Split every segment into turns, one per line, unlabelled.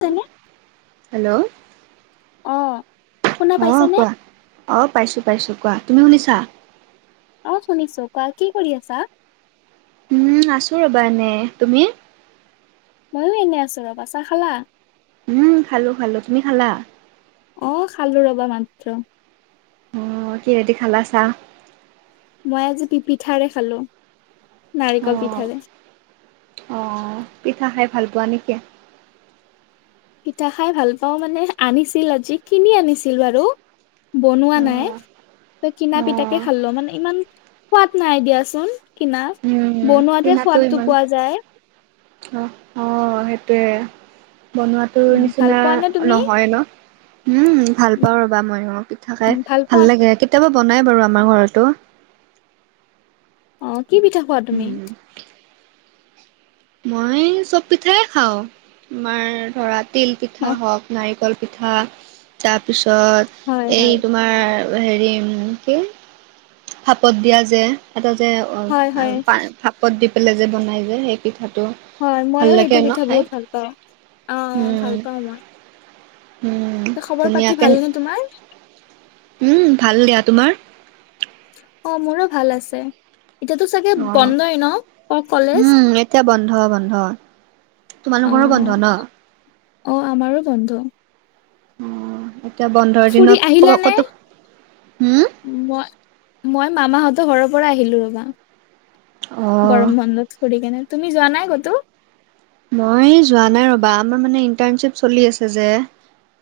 শুনিছানে,
হেল্ল'
অ। শুনা
অ
পাইছানে
কোৱা, অ পাইছো পাইছো কোৱা তুমি শুনিছা?
অ শুনিছো কোৱা কি কৰি আছা?
উম আছো ৰবা এনেই, তুমি?
মইয়ো এনে আছো ৰবা, চাহ খালা?
উম খালো খালো তুমি খালা?
অঁ খালো ৰবা মাত্ৰ।
অঁ, কিহেদি খালা চাহ?
মই আজি পিঠাৰে খালো, নাৰিকল পিঠাৰে‌।
অঁ, পিঠা খাই ভাল পোৱা নেকি?
পিঠা খাই ভাল পাওঁ মানে আনিছিল, আজি কিনি আনিছিল বাৰু। বনোৱা
অ
নাই। তই কিনা
অ
পিঠাকে খালো মানে ইমান সোৱাদ নাই দিয়াচোন কিনা। বনোৱাতহে
কিনাটো
সোৱাদটো
ইমান
পোৱা যায়
অ, অঁ সেইটোয়ে বনোৱাত- তোৰ
উম, ভাল
নিচিনা
পোৱা নে তুমি
নহয় ন, উম ভাল পাওঁ ৰ'বা মইও- থাকাই
উম,
ভাল
পোৱা
লাগে কেতিয়াবা বনাই বাৰু আমাৰ ঘৰতো।
অঁ, কি পিঠা খোৱা তুমি?
উম মই চব পিঠাই খাওঁ, তোমাৰ ধৰা তিল
অ
পিঠা হওক নাৰিকল। পিঠা,
হয়
তাৰপিছত এই
হয়
তোমাৰ- হেৰি কি, ভাপত দিয়া যে - এটা যে
হয় হয়
প ভাপত দি পেলাই যে বনাই যে সেই পিঠাটো।
হয়
ভাল
মইও
লাগে
সেইটো
ন
পিঠা
খাই
বহুত ভাল পাওঁ, অ
উম
ভাল পাওঁ মই।
উম
খবৰ পাতি
ধুনীয়াকে
ভালনে তোমাৰ?
উম ভাল দিয়া তোমাৰ?
অ মোৰো ভাল আছে, এতিয়াতো চাগে
অ
বন্ধই ন ক কলেজ।
উম এতিয়া বন্ধ বন্ধ,
অ
তোমালোকৰো বন্ধ ন‌?
অ আমাৰো বন্ধ।
অ এতিয়া বন্ধৰ
ফুৰি
দিনত
আহিলা
ক'ব
নে?
ক'তো, হম-
মই মই মামাহঁতৰ ঘৰৰ পৰা আহিলো ৰবা,
অ
গৰম বন্ধত। সৰি কেনে তুমি যোৱা নাই কতো-
মই যোৱা নাই ৰ'বা আমাৰ মানে ইণ্টাৰণশ্বিপ চলি আছে যে।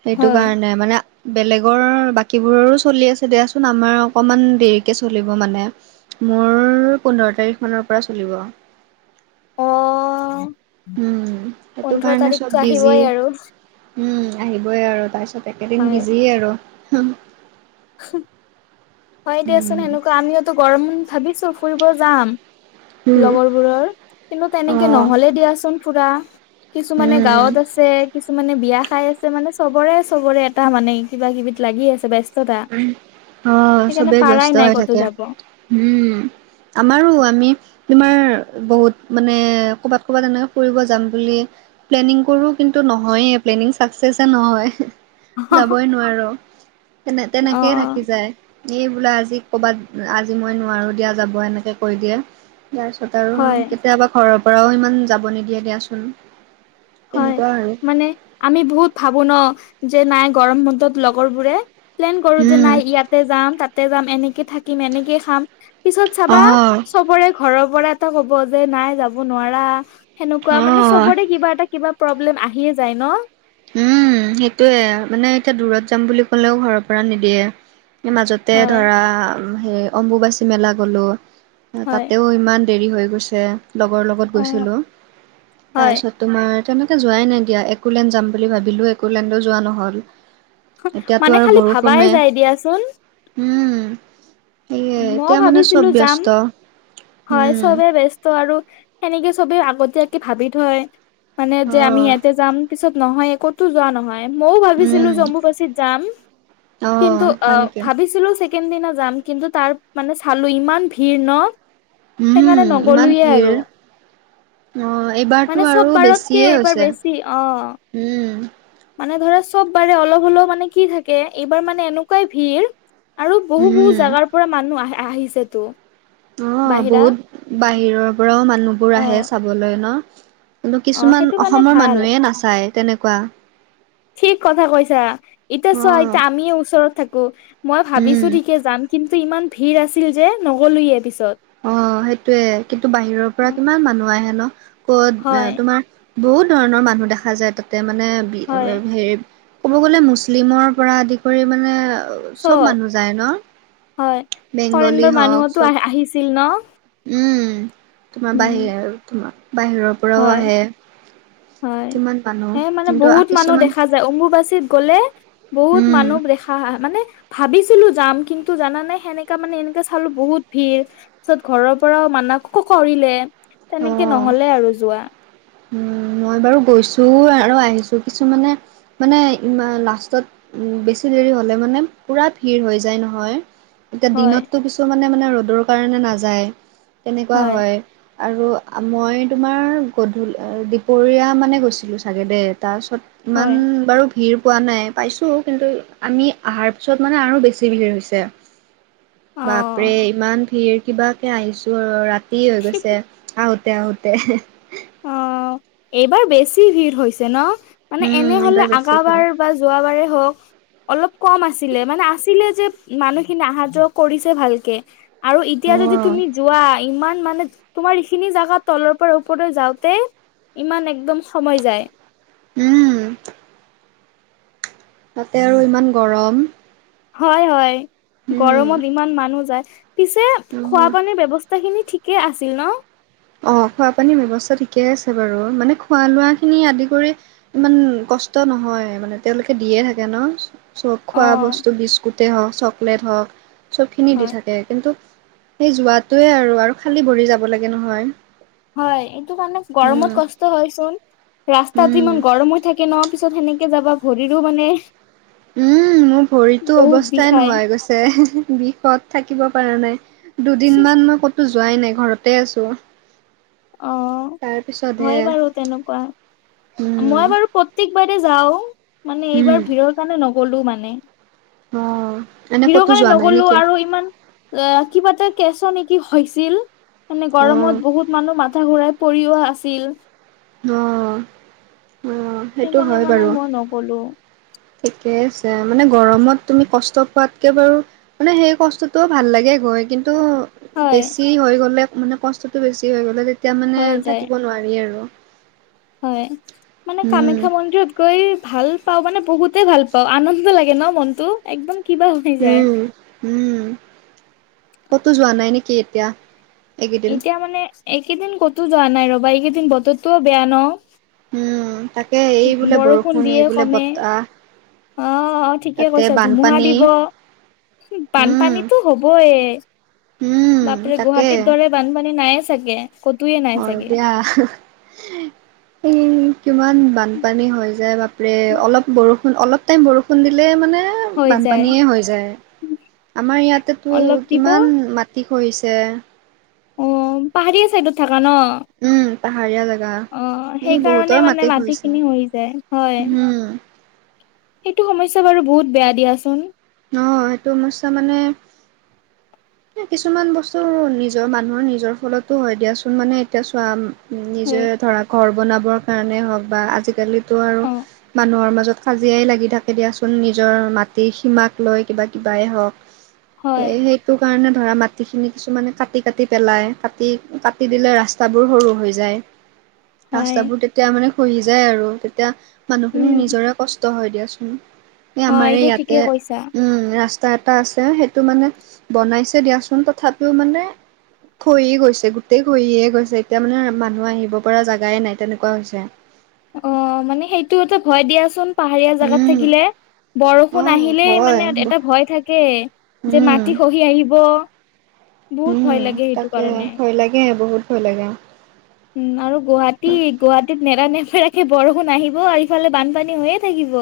সেইটো
হয়।
কাৰণে মানে- বেলেগৰ বাকীবোৰৰো চলি আছে দিয়াচোন, আমাৰ অকমান দেৰিকে চলিব মানে। মোৰ পোন্ধৰ তাৰিখ মানৰ পৰা চলিব।
অ
উম সেইটো
পোন্ধৰ
কাৰণে চব
তাৰিখটো
বিজি
আহিবই আৰু।
উম আহিবই আৰু তাৰ পিছত একেদিন
হয়
বিজি আৰু।
হয় দিয়াচোন
উম,
সেনেকুৱা আমিওতো গৰম ভাবিছো ফুৰিব যাম। লগৰবোৰৰ, কিন্তু
অ
তেনেকে নহলে দিয়াচোন ফুৰা। কিছুমানে
উম
গাঁৱত আছে, কিছুমানে বিয়া খাই আছে মানে চবৰে চবৰে- টা মানে কিবা কিবিত লাগি আছে বেচ -
উমহ, অঁ চবেই
পাৰাই
ব্যস্ত
নাই
হৈ
ক'তো
থাকে
যাব।
উম। আমাৰো আমি- তোমাৰ বহুত মানে কবাত কবাত এনেকে ফুৰিব যাম বুলি প্লেনিং কৰো কিন্তু নহয়েই প্লেনিং চাকচেছে নহয়, যাবই নোৱাৰো তেনে
অ
তেনেকেই থাকি যায়। এই বোলে আজি ক'ৰবাত আজি মই নোৱাৰোঁ দিয়া যাব এনেকৈ কৈ দিয়ে। ইয়াৰ পিছত আৰু
হয়
কেতিয়াবা ঘৰৰ পৰাও ইমান যাব নিদিয়ে দিয়াচোন
হয়,
তেনেকুৱা আৰু
মানে আমি বহুত ভাবো ন যে নাই গৰম বন্ধত লগৰ বোৰে প্লেন কৰো যে
উম,
নাই ইয়াতে যাম, তাতে যাম এনেকে থাকিম এনেকে খাম পিছত চাবা
অ',
চবৰে ঘৰৰ পৰা এটা কব যে নাই যাব নোৱাৰা সেনেকুৱা মানে
অ'।
চবৰে কিবা এটা কিবা প্ৰব্লেম আহিয়ে যায় ন?
উম! সেইটোয়ে মানে এতিয়া দূৰত যাম বুলি ক'লেও ঘৰৰ পৰা নিদিয়ে মাজতে
হয়
ধৰা হে অম্বুবাচী মেলা গলো
হয়
তাতেও ইমান দেৰি হৈ গৈছে, লগৰ লগত
অ
গৈছিলোঁ,
হয়
তাৰপিছত তোমাৰ তেনেকে যোৱাই নাই দিয়া একোলেণ্ড যাম বুলি ভাবিলো, একোলেণ্ডো যোৱা নহল এতিয়াতো
মানে
আৰু
খালি ভাবাই
বৰষুণে,
যায় দিয়াচোন
উম। সেয়ে
মই
এতিয়া মানে চব
ভাবিছিলো যাম,
ব্যস্ত
হয়
উম।
চবে ব্য স্ত আৰু সেনেকে চবেই আগতীয়াকে ভাবি থয় মানে যে আমি
অ',
ইয়াতে যাম পিছত নহয়ে কতো যোৱা নহয় মই ভাবিছিলো
উম,
যে অম্বুবাচী যাম কিন্তু অ
হয় নেকি?
ভাবিছিলো চেকেণ্ড দিনা যাম কিন্তু তাৰ মানে চালো ইমান ভিৰ ন?
উম,
সেইকাৰণে
ইমান
নগলোএ
ভিৰ
আৰু
অ', এইবাৰতো
মানে
আৰু
চব বাৰতকে
বেছিয়ে
এইবাৰ
হৈছে
বেছি, অ।
উম।
মানে ধৰা চব বাৰে অলপ হলেও মানে কি থাকে এইবাৰ মানে এনেকুৱাই ভিৰ আৰু বহু- বহু
উম
জাগাৰ পৰা মানুহ আহি আহিছেতো
অ
বাহিৰা
বহুত বাহিৰৰ পৰাও মানুহবোৰ
অ
আহে চাবলৈ ন? কিন্তু
অ
কিছুমান
সেইটো কাৰণে
অসমৰ
ভাল
মানুহে নাচায় তেনেকুৱা
ঠিক কথা কৈছা। এতিয়া
অ
চোৱা এতিয়া আমিয়ে ওচৰত থাকো মই
উম
ভাবিছো ঠিকে যাম কিন্তু ইমান ভিৰ আছিল যে নগলোৱে পিছত
অ সেইটোয়ে, কিন্তু বাহিৰৰ পৰা কিমান মানুহ আহে ন ক'ত এ
হয়
তোমাৰ বহুত ধৰণৰ মানুহ দেখা যায় তাতে মানে বি
হয়
হেৰি ক'ব গ'লে মুছলিমৰ পৰা আদি কৰি মানে চব মানুহ যায় ন?
হয় ফৰেনৰ
বেংগলী হওক
মানুহতো আহ
চব
আহিছিল ন?
উম, তোমাৰ
উম
বাহিৰা আৰু তোমাৰ বাহিৰৰ পৰাও
হয়,
আহে
হয়,
কিমান মানুহ
সেই মানে
কিন্তু
বহুত মানুহ
কিছুমান
দেখা যায় অম্বুবাচীত গ'লে বহুত
উম
মানুহ দেখা হা হা মানে ভাবিছিলো যাম কিন্তু জানা নে সেনেকা মানে এনেকা চালো বহুত ভিৰ তাৰপাছত ঘৰৰ পৰাও মানা ক -কৰিলে তেনেকে
অ',
নহলে আৰু যোৱা
উম, মই বাৰু গৈছো আৰু আহিছো কিছুমানে মানে ই লাষ্টত বেছি দেৰি হ'লে মানে পুৰা ভিৰ হৈ যায় নহয় এতিয়া
হয়
দিনততো কিছুমানে মানে ৰ'দৰ কাৰণে নাযায়, তেনেকুৱা হয় আৰু মই তোমাৰ গধূ ল অ দুপৰীয়া মানে গৈছিলোঁ চাগে দে তাৰপিছত ইমান
হয়
বাৰু ভিৰ পোৱা নাই পাইছোঁ কিন্তু আমি অহাৰ পিছত মানে আৰু বেছি ভিৰ হৈছে
অ
বাপৰে ইমান ভিৰ কিবাকে আহিছো ৰাতি হৈ গৈছে আহোতে আহোতে
অ এইবাৰ বেছি ভিৰ হৈছে ন? মানে
উম এইবাৰ
এনেহলে
বেছিকে
আগাবাৰ বা যোৱাবাৰে হওঁক অলপ কম আছিলে মানে আছিলে যে মানুহখিনি অহা যোৱা কৰিছে ভালকে আৰু
অ
এতিয়া যদি তুমি যোৱা ইমান মানে তোমাৰ এইখিনি জেগাত তলৰ পৰা ওপৰৰ যাওঁতে ইমান একদম সময় যায়
উম, তাতে আৰু ইমান গৰম।
হয় -হয়
উম
গৰমত ইমান মানুহ যায়, পিছে
অ
খোৱা পানীৰ ব্যৱস্থ া খিনি ঠিকেই আছিল ন?
অ খোৱা পানীৰ ব্যৱস্থা ঠিকেই আছে বাৰু মানে খোৱা-লোৱা খিনি আদি কৰি। ইমান কষ্ট নহয় মানে তেওঁলোকে দিয়ে থাকে ন। চ
অ
খোৱা বস্তু বিস্কুটে হওঁক চকলেট হওঁক চবখিনি দি
হয়
থাকে কিন্তু, সেই যোৱাটোৱে আৰু আৰু খালী ভৰি যাব লাগে নহয়।
হয় এইটো কাৰণে
উম
গৰমত কষ্ট হয়চোন। ৰাস্তাতো
উম
ইমান গৰম হৈ থাকে ন পিছত সেনেকে যাবা ভৰিৰো মানে,
উম মোৰ ভৰিতো
বহুত
অৱস্থাই
বিষাই
নোহোৱা হৈ গৈছে বিষত থাকিব পৰা নাই। দুদিনমান মই ক'তো যোৱাই নাই ঘৰতে আছোঁ।
অ হয় বাৰু তেনেকুৱা। মই
উম,
বাৰু প্ৰত্যেকবাৰে যাওঁ মানে
উম,
এইবাৰ ভিৰৰ কাৰণে নগলো মানে।
অ', এনে
ভিৰৰ
ক'তো
কাৰণে
যোৱা নাই
নগলো
নেকি?
আৰু ইমান অ কিবা এটা কেচৰ নেকি হৈছিল মানে
অ',
গৰমত বহুত মানুহ মাথা ঘূৰাই, পৰিও আছিল।
অ অ সেইটো
সেইকাৰণে
হয়
মানে
বাৰু,
মই নগলো
ঠিকে আছে মানে গৰমত তুমি কষ্ট পোৱাতকে বাৰু, মানে সেই কষ্টতো ভাল লাগে গৈ কিন্তু,
হয়
বেছি হৈ গ'লে মানে কষ্টটো বেছি হৈ গ'লে তেতিয়া মানে
হৈ যায়
থাকিব নোৱাৰি আৰু
হয় মানে
উম,
কামাখ্যা মন্দিৰত গৈ ভাল। পাওঁ মানে বহুতে ভাল পাওঁ আনন্দ লাগে ন মনতো একদম কিবা হৈ যায়।
উম, উম কতো যোৱা নাই নেকি এতিয়া। এইকেইদিন?
এতিয়া মানে এইকেইদিন কতো যোৱা নাই ৰবা এইকেইদিন বতৰটোও বেয়া ন।
উম তাকে এই বোলে বৰষুণ,
দিয়ে
এই বোলে
কমে
বতাহ।
অ অ ঠিকে
তাতে
কৈছা ধুমুহা
বানপানী
দিব।
উম,
বানপানীতো হবই,
উম,
বাপৰে
তাকে
গুৱাহাটীৰ দৰে বানপানী নাইয়ে চাগে, কতোৱে নাই
অ
চাগে
দিয়া কিমান বানপানী হৈ যায় বাপ লে অলপ বৰষুণ অলপ টাইম বৰষুণ দিলে মানে।
হৈ যায়
বানপানীয়ে হৈ যায় আমাৰ ইয়াতেতো
অলপ দিব
কিমান
অ
মাত, কি কৰিছে।
অ পাহাৰীয়া চাইডত থাকা ন।
উম, পাহাৰীয়া জেগা।
অ
এই
সেইকাৰণে
বহুতৰ
মানে মাটি
খহিছে
খিনি হৈ যায় হয়।
উম,
সেইটো সমস্যা বাৰু বহুত বেয়া দিয়াচোন।
অ সেইটো সমস্যা মানে কিছুমান বস্তু নিজৰ মানুহৰ নিজৰ ফলতো হয় দিয়াচোন মানে এতিয়া চোৱা নিজে
হয়
ধৰা ঘৰ বনাবৰ কাৰণে হওঁক বা আজিকালিতো আৰু
অ
মানুহৰ মাজত কাজিয়াই লাগি থাকে দিয়াচোন নিজৰ মাটিৰ সীমাক। লৈ কিবা কিবাই হওঁক
হয়
সেয়েহে সেইটো কাৰণে ধৰা মাটিখিনি কিছুমানে কাটি কাটি পেলাই কাটি কাটি দিলে ৰাস্তাবোৰ সৰু হৈ যায়।
[inaudible]
ৰাস্তাবোৰ তেতিয়া মানে খহি যায় আৰু তেতিয়া মানুহখিনি
উম
নিজৰে কষ্ট হয় দিয়াচোন। এই
হয়
আমাৰে
এইটো ঠিকে
ইয়াতে
কৈছা
উম ৰাস্তা এটা আছে সেইটো মানে বনাইছে দিয়াচোন তথাপিও মানে, খঢ়ি গৈছে গোটেই খঢ়ি গৈছে এতিয়া মানে মানুহ আহিব পৰা জেগাই নাই তেনেকুৱা হৈছে।
অ মানে সেইটো এটা ভয় দিয়াচোন। পাহাৰীয়া জেগাত
উম
থাকিলে বৰষুণ
অ'
আহিলেই
ভয়
মানে এটা ভয় থাকেই। যে
উম
মাটি খহি আহিব।
উ
বহুত ভয় লাগে সেইটো
তাকে
কাৰণে
ভয় লাগে বহুত ভয় লাগা।
উম আৰু গুৱাহাটী গুৱাহাটীত নেৰানেপেৰা কে বৰষুণ আহিব আৰু ইফালে বানপানী হৈয়ে থাকিব।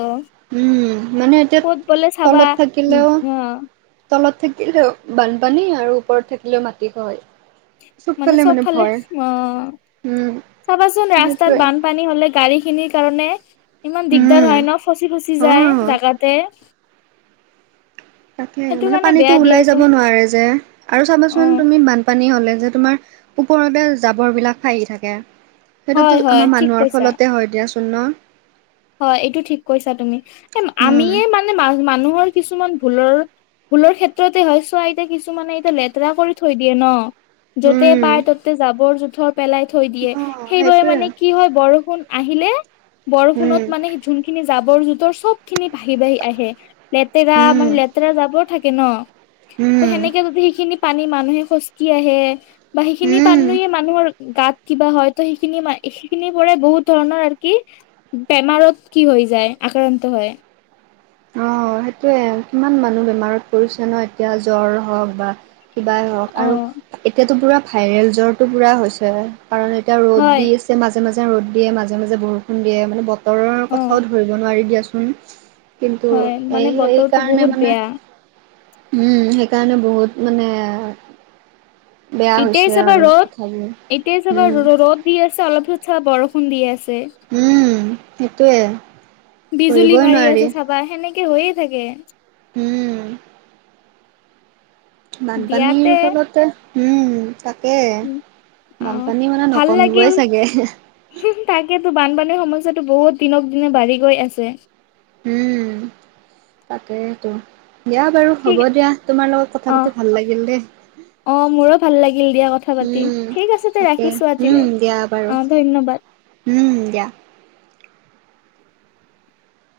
উম মানে এতিয়া
ক'ত গ'লে চাবা
তলত
উম
থাকিলেও
অ
তলত থাকিলেও বানপানী আৰু ওপৰত থাকিলেও মাটি খহে।
মানে চবফালে, অ
উম
চাবাচোন ৰাস্তাত
সেইটোৱে
বান পানী হলে গাড়ী খিনিৰ কাৰণে ইমান দিগদাৰ
উম
হয় ন ফচি ফচি যায়
অ'
জেগাতে।
তাকে মানে
কাৰণে
পানীটো
বেয়া
ওলাই যাব
দিয়াচোন
নোৱাৰে যে আৰু
অ
চাবাচোন তুমি বান পানী হলে যে তোমাৰ ওপৰতে জাবৰ বিলাক ফাহি থাকে।
হয়
সেইটোতো
হয়
আমাৰ
ঠিক
মানুহৰ
কৈছা।
ফলতে হয় দিয়াচোন ন।
হয় এইটো ঠিক কৈছা তুমি এ
উম,
আমিয়ে মানে ম মানুহৰ কিছুমান ভুলৰ ভুলৰ ক্ষেত্ৰতে হয় চোৱা এতিয়া কিছুমানে এতিয়া লেতেৰা কৰি থৈ দিয়ে ন। য'তে পাই
উম।
ততে জাবৰ- জোথৰ পেলাই থৈ দিয়ে
অ',
সেইবাবে
সেইটোৱে।
মানে কি হয় বৰষুণ আহিলে বৰষুণত
উম,
সেই যোনখিনি জাবৰ- জোতৰ চব খিনি ভাহি বাঢ়ি আহে লেতেৰা
উম,
মানে লে তেৰা যাবৰ থাকে ন ত
উম,
সেনেকে যদি সেইখিনি পানী মানুহে খোজকি আহে। বা সেইখিনি
উম।
পানীয়ে মানুহৰ গাত কিবা হয় ত সেইখিনি ম সেইখিনিৰ পৰাই বহুত ধৰণৰ আৰু কি বেমাৰত কি হৈ যায় আক্ৰান্ত হয়।
অ সেইটোয়ে কিমান মানুহ বেমাৰত পৰিছে ন এতিয়া জ্বৰ হওঁক বা। কিবাই হওঁক
অ
আৰু এতিয়াতো পুৰা ভাইৰেল জ্বৰটো পুৰা হৈছে কাৰণ এতিয়া ৰ'দ
হয়
দিছ যে মাজে মাজে ৰ'দ দিয়ে মাজে মাজে বৰষুণ দিয়ে মানে বতৰৰ
অ
কথাও ধৰিব নোৱাৰি দিয়াচোন। কিন্তু
হয় মানে
এই এই
বতৰটো
কাৰণে
বহুত
মানে
বেয়া
উম, সেইকাৰণে বহুত মানে। বেয়া
এতিয়াই
হৈছে
চাবা
আৰু
ৰ'দ
কথাবোৰ
এতিয়াই চাবা
উম
ৰ ৰ'দ দি আছে অলপ পিছত চাবা বৰষুণ দি আছে।
উম সেইটোৱে ধৰিবই নোৱাৰি।
বা সেনেকে হৈয়ে থাকে।
উম। বানপানীৰ
দিয়াতে
ফলতে উম তাক কে
অ
বানপানী মানে নকমিবই চাগে।
হো তাকেতো বানপানীৰ সমস্যাটো বহুত দিনক দিনে বাঢ়ি গৈ আছে।
উম তাকেইটো। দিয়া বাৰু
ঠিক
হ'ব দিয়া, তোমাৰ লগত কথা
অ
পাতি ভাল লাগিল দেই।
অ মোৰো ভাল লাগিল দিয়া কথা পাতি,
উম
ঠিক আছে দে
তাকে
ৰাখিছো
উম
আজিলে
দিয়া বাৰু
অ ধন্যবাদ।
উম! দিয়া।